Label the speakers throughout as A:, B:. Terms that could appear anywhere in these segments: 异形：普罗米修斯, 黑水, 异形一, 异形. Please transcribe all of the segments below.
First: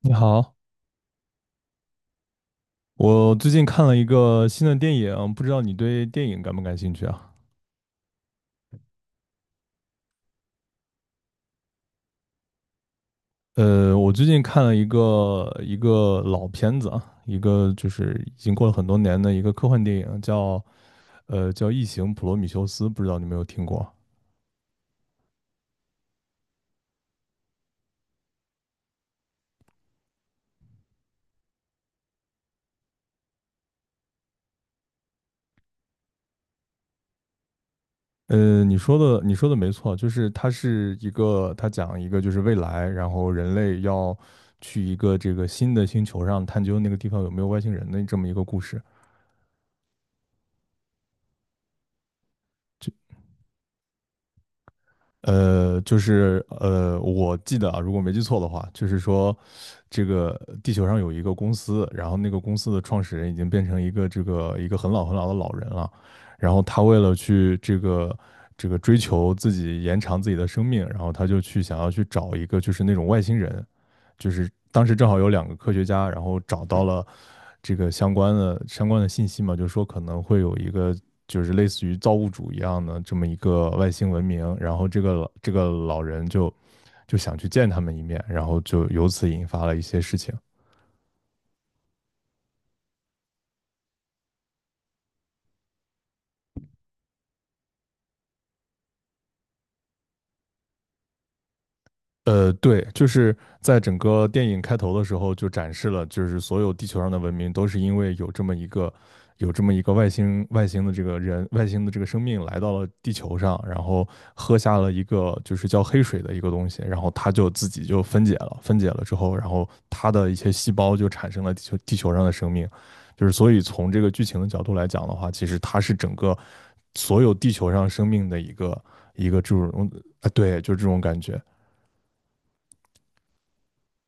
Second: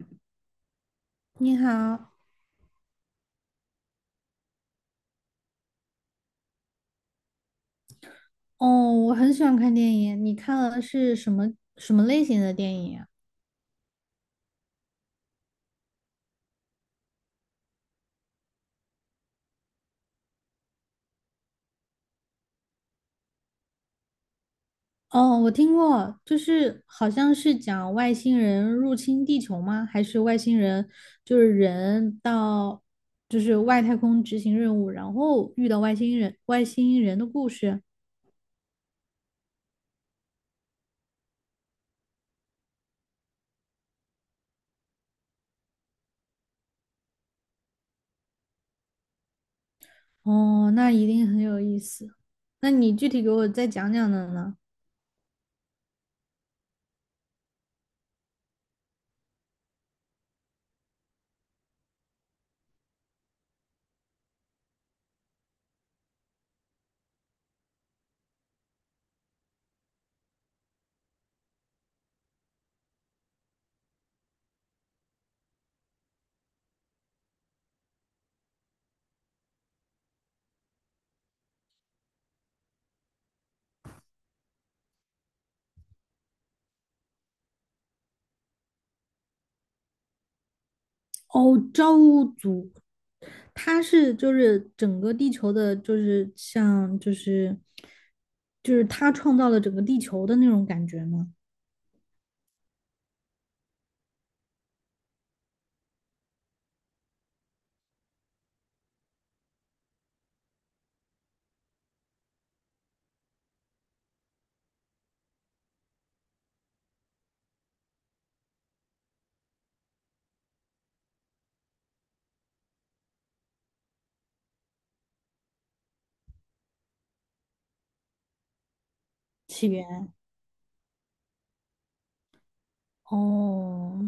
A: 你好，
B: 你好。
A: 我最近看了一个新的电影，不知道你对电影感不感兴趣啊？
B: 哦，我很喜欢看电影。你看了是什么什么类型的电影啊？
A: 我最近看了一个老片子啊，一个就是已经过了很多年的一个科幻电影，叫《异形：普罗米修斯》，不知道你有没有听过？
B: 哦，我听过，就是好像是讲外星人入侵地球吗？还是外星人就是人到就是外太空执行任务，然后遇到外星人的故事？
A: 你说的没错，就是它是一个，它讲一个就是未来，然后人类要去一个这个新的星球上探究那个地方有没有外星人的这么一个故事。
B: 哦，那一定很有意思。那你具体给我再讲讲的呢？
A: 就是我记得啊，如果没记错的话，就是说，这个地球上有一个公司，然后那个公司的创始人已经变成一个很老很老的老人了，然后他为了去这个追求自己延长自己的生命，然后他就去想要去找一个就是那种外星人，就是当时正好有两个科学家，然后找到了这个相关的信息嘛，就是说可能会有一个就是类似于造物主一样的这么一个外星文明，然后这个老人就想去见他们一面，然后就由此引发了一些事情。
B: 哦，造物主，他是就是整个地球的，就是像就是就是他创造了整个地球的那种感觉吗？
A: 对，就是在整个电影开头的时候就展示了，就是所有地球上的文明都是因为有这么一个外星的这个生命来到了地球上，然后喝下了一个就是叫黑水的一个东西，然后它就自己就分解了，分解了之后，然后它的一些细胞就产生了地球上的生命，就是所以从这个剧情的角度来讲的话，其实它是整个所有地球上生命的一个这种
B: 起
A: 啊，
B: 源。
A: 对，就这种感觉，
B: 哦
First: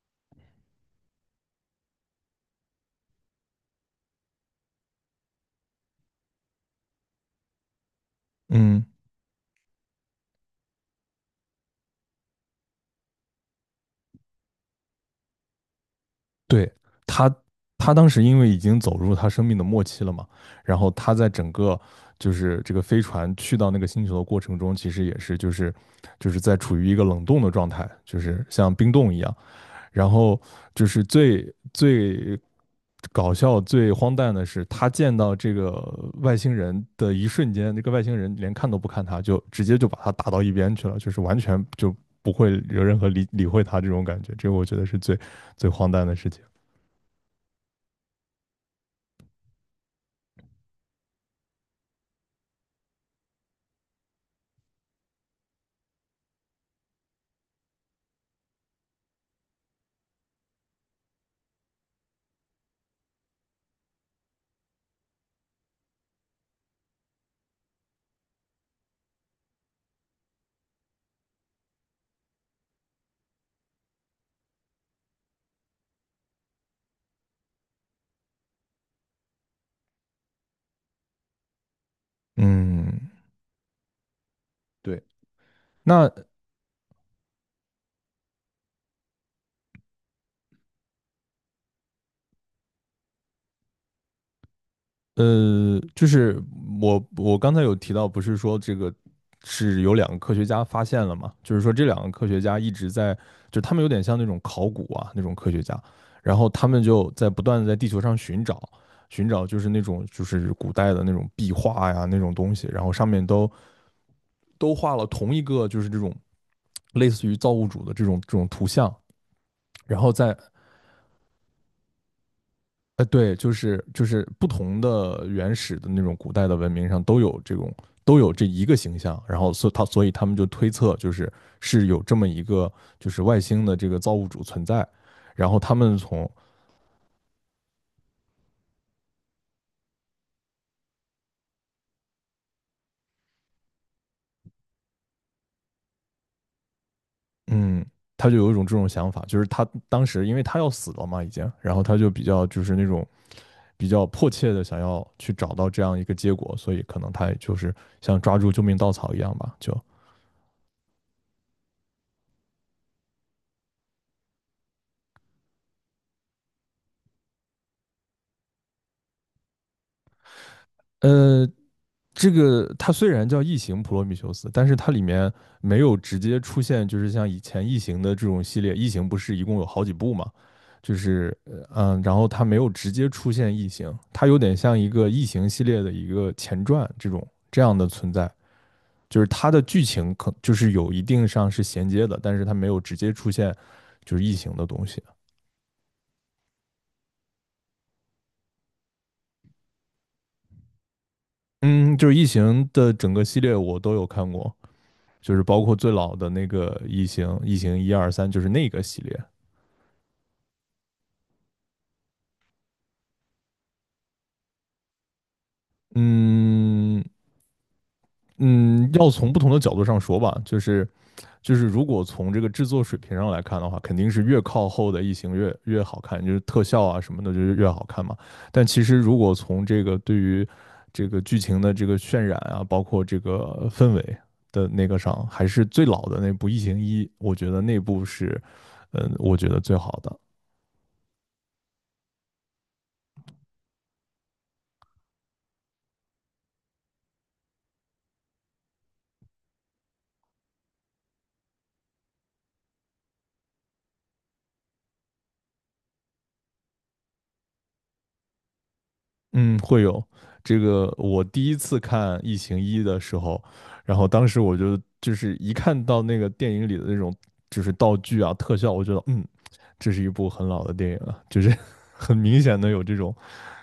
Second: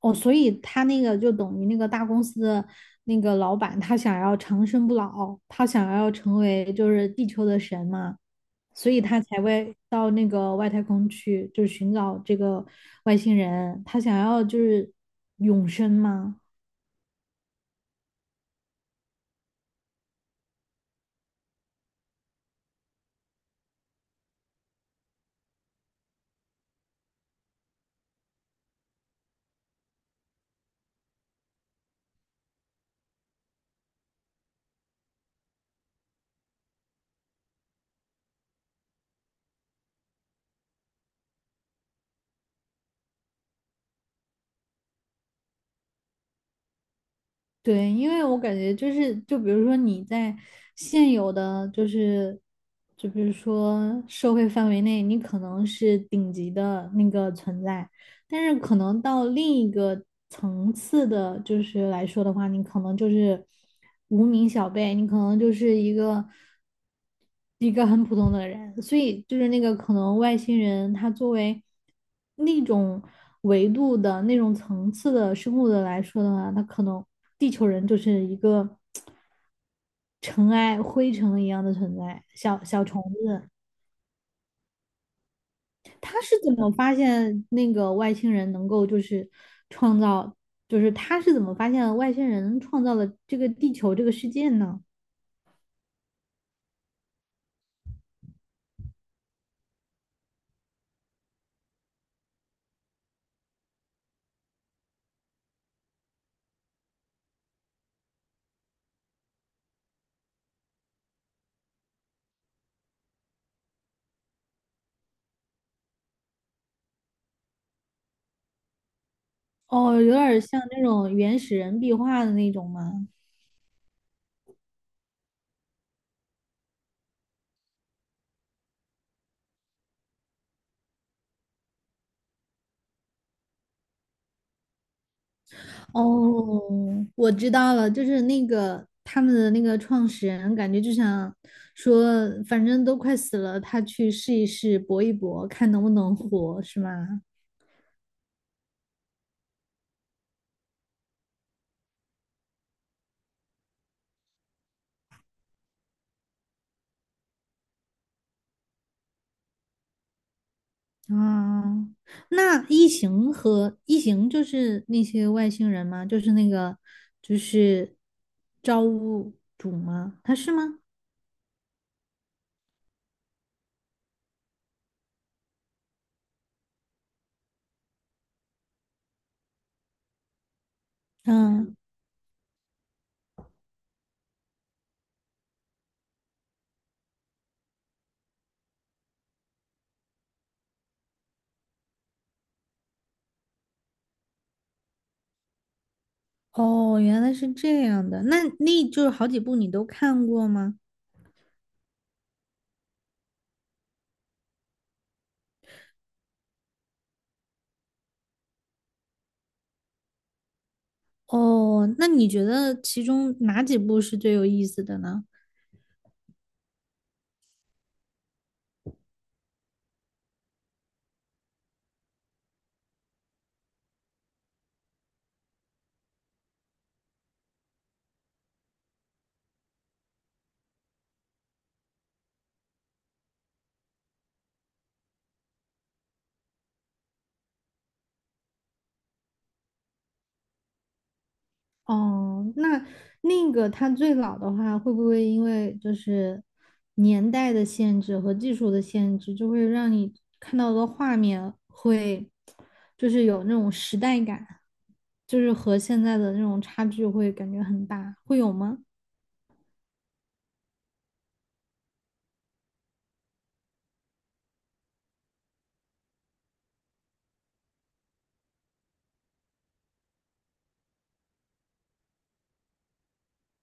B: 哦，所以他那个就等于那个大公司的那个老板，他想要长生不老，他想要成为就是地球的神嘛，
A: 嗯。
B: 所以他才会到那个外太空去，就是寻找这个外星人，他想要就是永生吗？
A: 对，他，他当时因为已经走入他生命的末期了嘛，然后他在整个就是这个飞船去到那个星球的过程中，其实也是就是在处于一个冷冻的状态，就是像冰冻一样。然后就是最搞笑、最荒诞的是，他见到这个外星人的一瞬间，那个外星人连看都不看他，就直接就把他打到一边去了，就是完全就不会有任何理会他这种感觉。这个我觉得是最荒诞的事情。
B: 对，因为我感觉就是，就比如说你在现有的就是，就比如说社会范围内，你可能是顶级的那个存在，但是可能到另一个层次的，就是来说的话，你可能就是无名小辈，你可能就是一个很普通的人，所以就是那个可能外星人，他作为那种维度的那种层次的生物的来说的话，他可能地球人就是一个 尘埃、灰尘一样的存在，小小虫
A: 嗯，
B: 子。
A: 对，那
B: 他是怎么发现那个外星人能够就是创造，就是他是怎么发现外星人创造了这个地球这个世界呢？
A: 就是我刚才有提到，不是说这个是有两个科学家发现了嘛？就是说这两个科学家一直在，就他们有点像那种考古啊那种科学家，然后他们就在不断的在地球上寻找，就是那种就是古代的那种壁画呀那种东西，然后上面都画了同一个就是这种类似于造物主的这种图像，然
B: 哦，
A: 后
B: 有点像那种原始人壁画的那种吗？
A: 对，就是不同的原始的那种古代的文明上都有这一个形象，然后所以他们就推测是有这么一个就是外星的这个造物主存在，然后他们从
B: 哦，我知道了，就是那个他们的那个创始人，感觉就想说，反正都快死了，他去试一试，搏一搏，看能不能活，是吗？
A: 嗯。他就有一种这种想法，就是他当时因为他要死了嘛，已经，然后他就比较就是那种比较迫切的想要去找到这样一个结果，所以可能他也就是像抓住救命稻草一样吧，
B: 啊，那异形和异形就是那些外星人吗？就是那个就是造物主吗？他是吗？
A: 呃，这个它虽然叫异形普罗米修斯，但是它里面没有直接出现，就是像以前异形的这种系列，异形不是一共有好几部嘛？
B: 嗯，
A: 然后它没有直接出现异形，它有点像一个异形系列的一个前传这种这样的存在，就是它的剧情可就是有一定上是衔接的，但是它没有直接出现就是异形的东西。
B: 哦，原来是这样的。那就是好几部你都看过吗？
A: 嗯，就是异形的整个系列我都有看过，就是包括最老的那个异形，异形一二三，就是那个系列。
B: 哦，那你觉得其中哪几部是最有意思的呢？
A: 嗯嗯，要从不同的角度上说吧，就是如果从这个制作水平上来看的话，肯定是越靠后的《异形越》越好看，就是特效啊什么的，就是越好看嘛。但其实如果从这个对于这个剧情的这个渲染啊，包括这个氛围的那个上，还是最老的那部《异形一》，我觉得那部是，我觉得最好的。
B: 哦，那那个它最老的话，会不会因为就是年代的限制和技术的限制，就会让你看到的画面会就是有那种时代感，就是和现在的那种差距会感觉很大，会有吗？
A: 嗯，会有这个。我第一次看《异形一》的时候，然后当时我就是一看到那个电影里的那种就是道具啊、特效，我觉得这是一部很老的电影了，就是 很明显的有这种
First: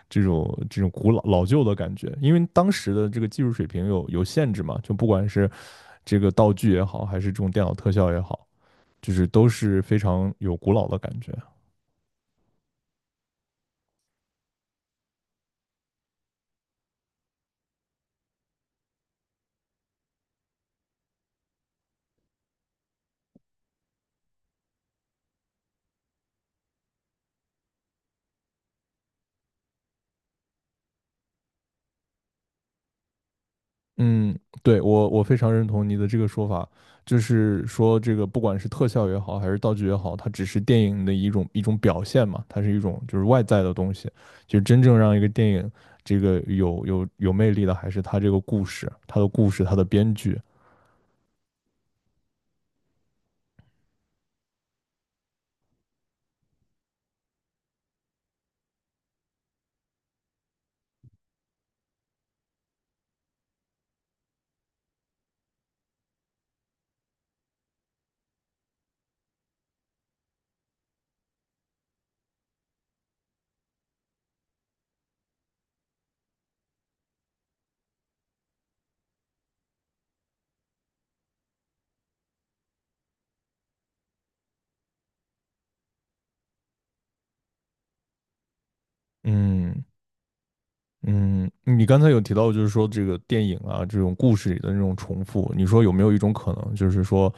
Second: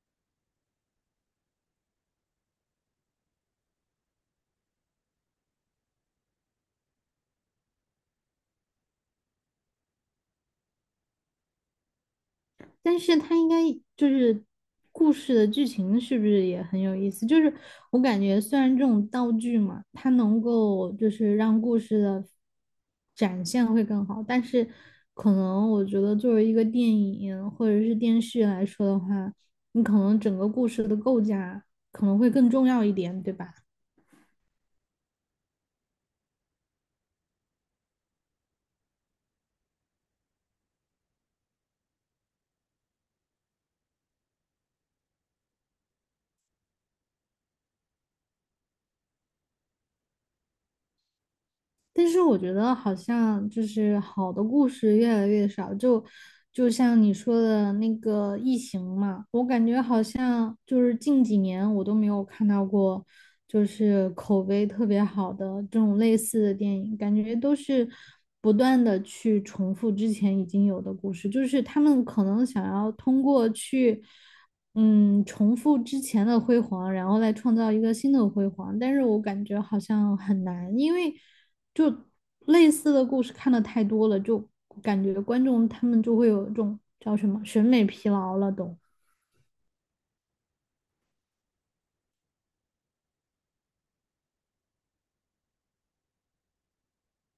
A: 这种这种古老老旧的感觉。因为当时的这个技术水平有限制嘛，就不管是这个道具也好，还是这种电脑特效也好，就是都是非常有古老的感觉。
B: 但是它应该就是故事的剧情是不是也很有意思？就是我感觉虽然这种道具嘛，它能够就是让故事的展现会更好，但是可能我觉得作为一个电影或者是电视来说的话，你可能整个故事的构架可能会更重要一点，对吧？
A: 嗯，对我非常认同你的这个说法，就是说这个不管是特效也好，还是道具也好，它只是电影的一种表现嘛，它是一种就是外在的东西，就是真正让一个电影这个有魅力的，还是它这个故事，它的故事，它的编剧。
B: 但是我觉得好像就是好的故事越来越少，就像你说的那个《异形》嘛，我感觉好像就是近几年我都没有看到过，就是口碑特别好的这种类似的电影，感觉都是不断的去重复之前已经有的故事，就是他们可能想要通过去。嗯，重复之前的辉煌，然后再创造一个新的辉煌，但是我感觉好像很难，因为就类似的故事看的太多了，就感觉观众他们就会有一种叫什么审美疲劳了都。
A: 嗯，嗯，你刚才有提到，就是说这个电影啊，这种故事里的那种重复，你说有没有一种可能，就是说，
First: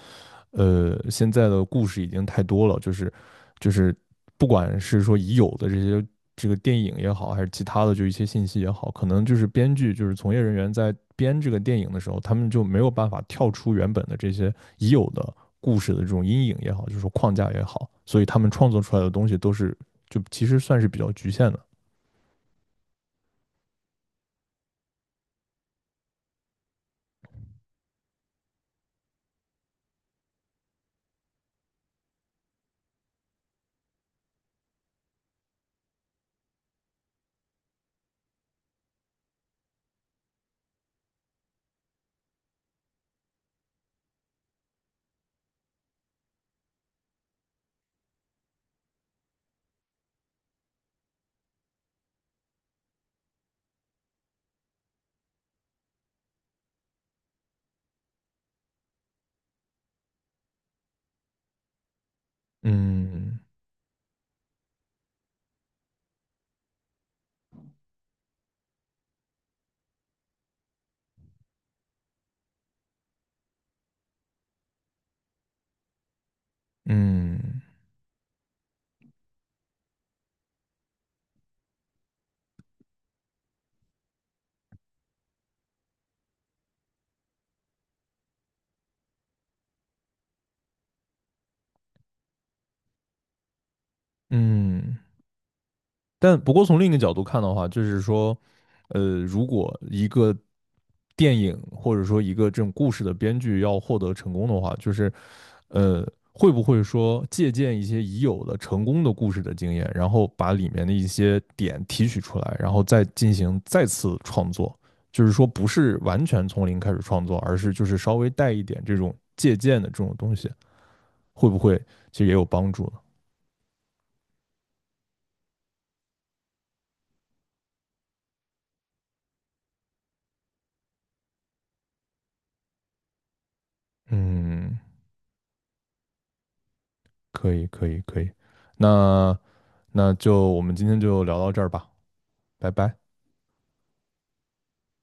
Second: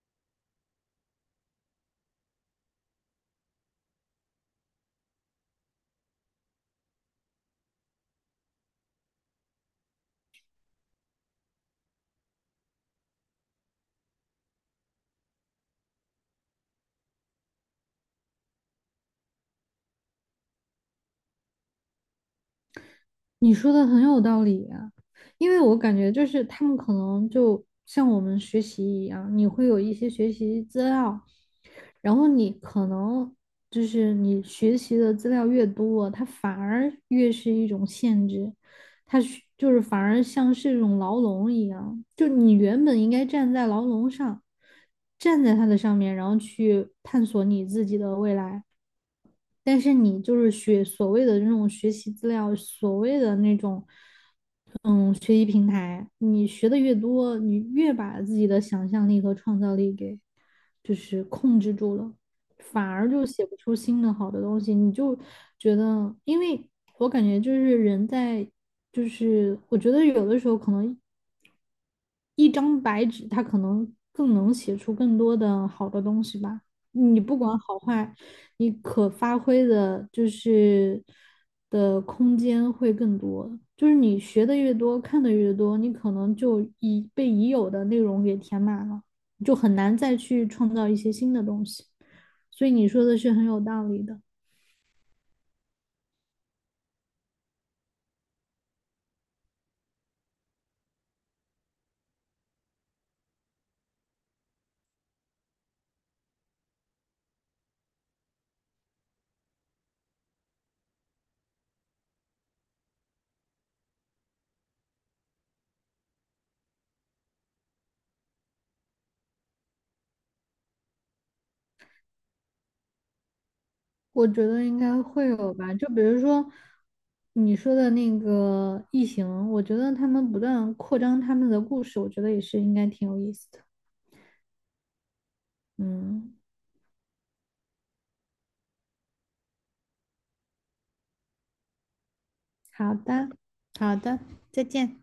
A: 现在的故事已经太多了，就是不管是说已有的这个电影也好，还是其他的就一些信息也好，可能就是编剧就是从业人员在编这个电影的时候，他们就没有办法跳出原本的这些已有的故事的这种阴影也好，就是说框架也好，所以他们创作出来的东西都是就其实算是比较局限的。
B: 你说的很有道理啊，因为我感觉就是他们可能就像我们学习一样，你会有一些学习资料，然后你可能就是你学习的资料越多，它反而越是一种限制，它是就是反而像是一种牢笼一样，就你原本应该站在牢笼上，站在它的上面，然后去探索你自己的未来。但是你就是学所谓的那种学习资料，所谓的那种，嗯，学习平台，你学的越多，你越把自己的想象力和创造力给就是控制住了，反而就
A: 嗯，
B: 写不出新的好的东西。你就觉得，因为我感觉就是人在，就是我觉得有的时候可能一张白纸，它可能更能写出更多的好的东西吧。你不管
A: 嗯
B: 好坏，你可发挥的就是的空间会更多。就是你学的越多，看的越多，你可能就已被已有的内容给填满了，就很难再去创造一些新的东西。所以你说的是很有道理的。
A: 嗯，但不过从另一个角度看的话，就是说，如果一个电影或者说一个这种故事的编剧要获得成功的话，就是呃，会不会说借鉴一些已有的成功的故事的经验，然后把里面的一些点提取出来，然后再进行再次创作？就是说，不是完全从零开始创作，而是就是稍微带一点这种借鉴的这种东西，会不会其实也有帮助呢？
B: 我觉得应该会有吧，就比如说你说的那个异形，我觉得他们不断扩张他们的故事，我觉得也是应该挺有意思的。
A: 嗯，
B: 嗯，
A: 可以，可以，可以。那那就我们今天就聊到这儿吧，拜
B: 好
A: 拜。
B: 的，好的，再见。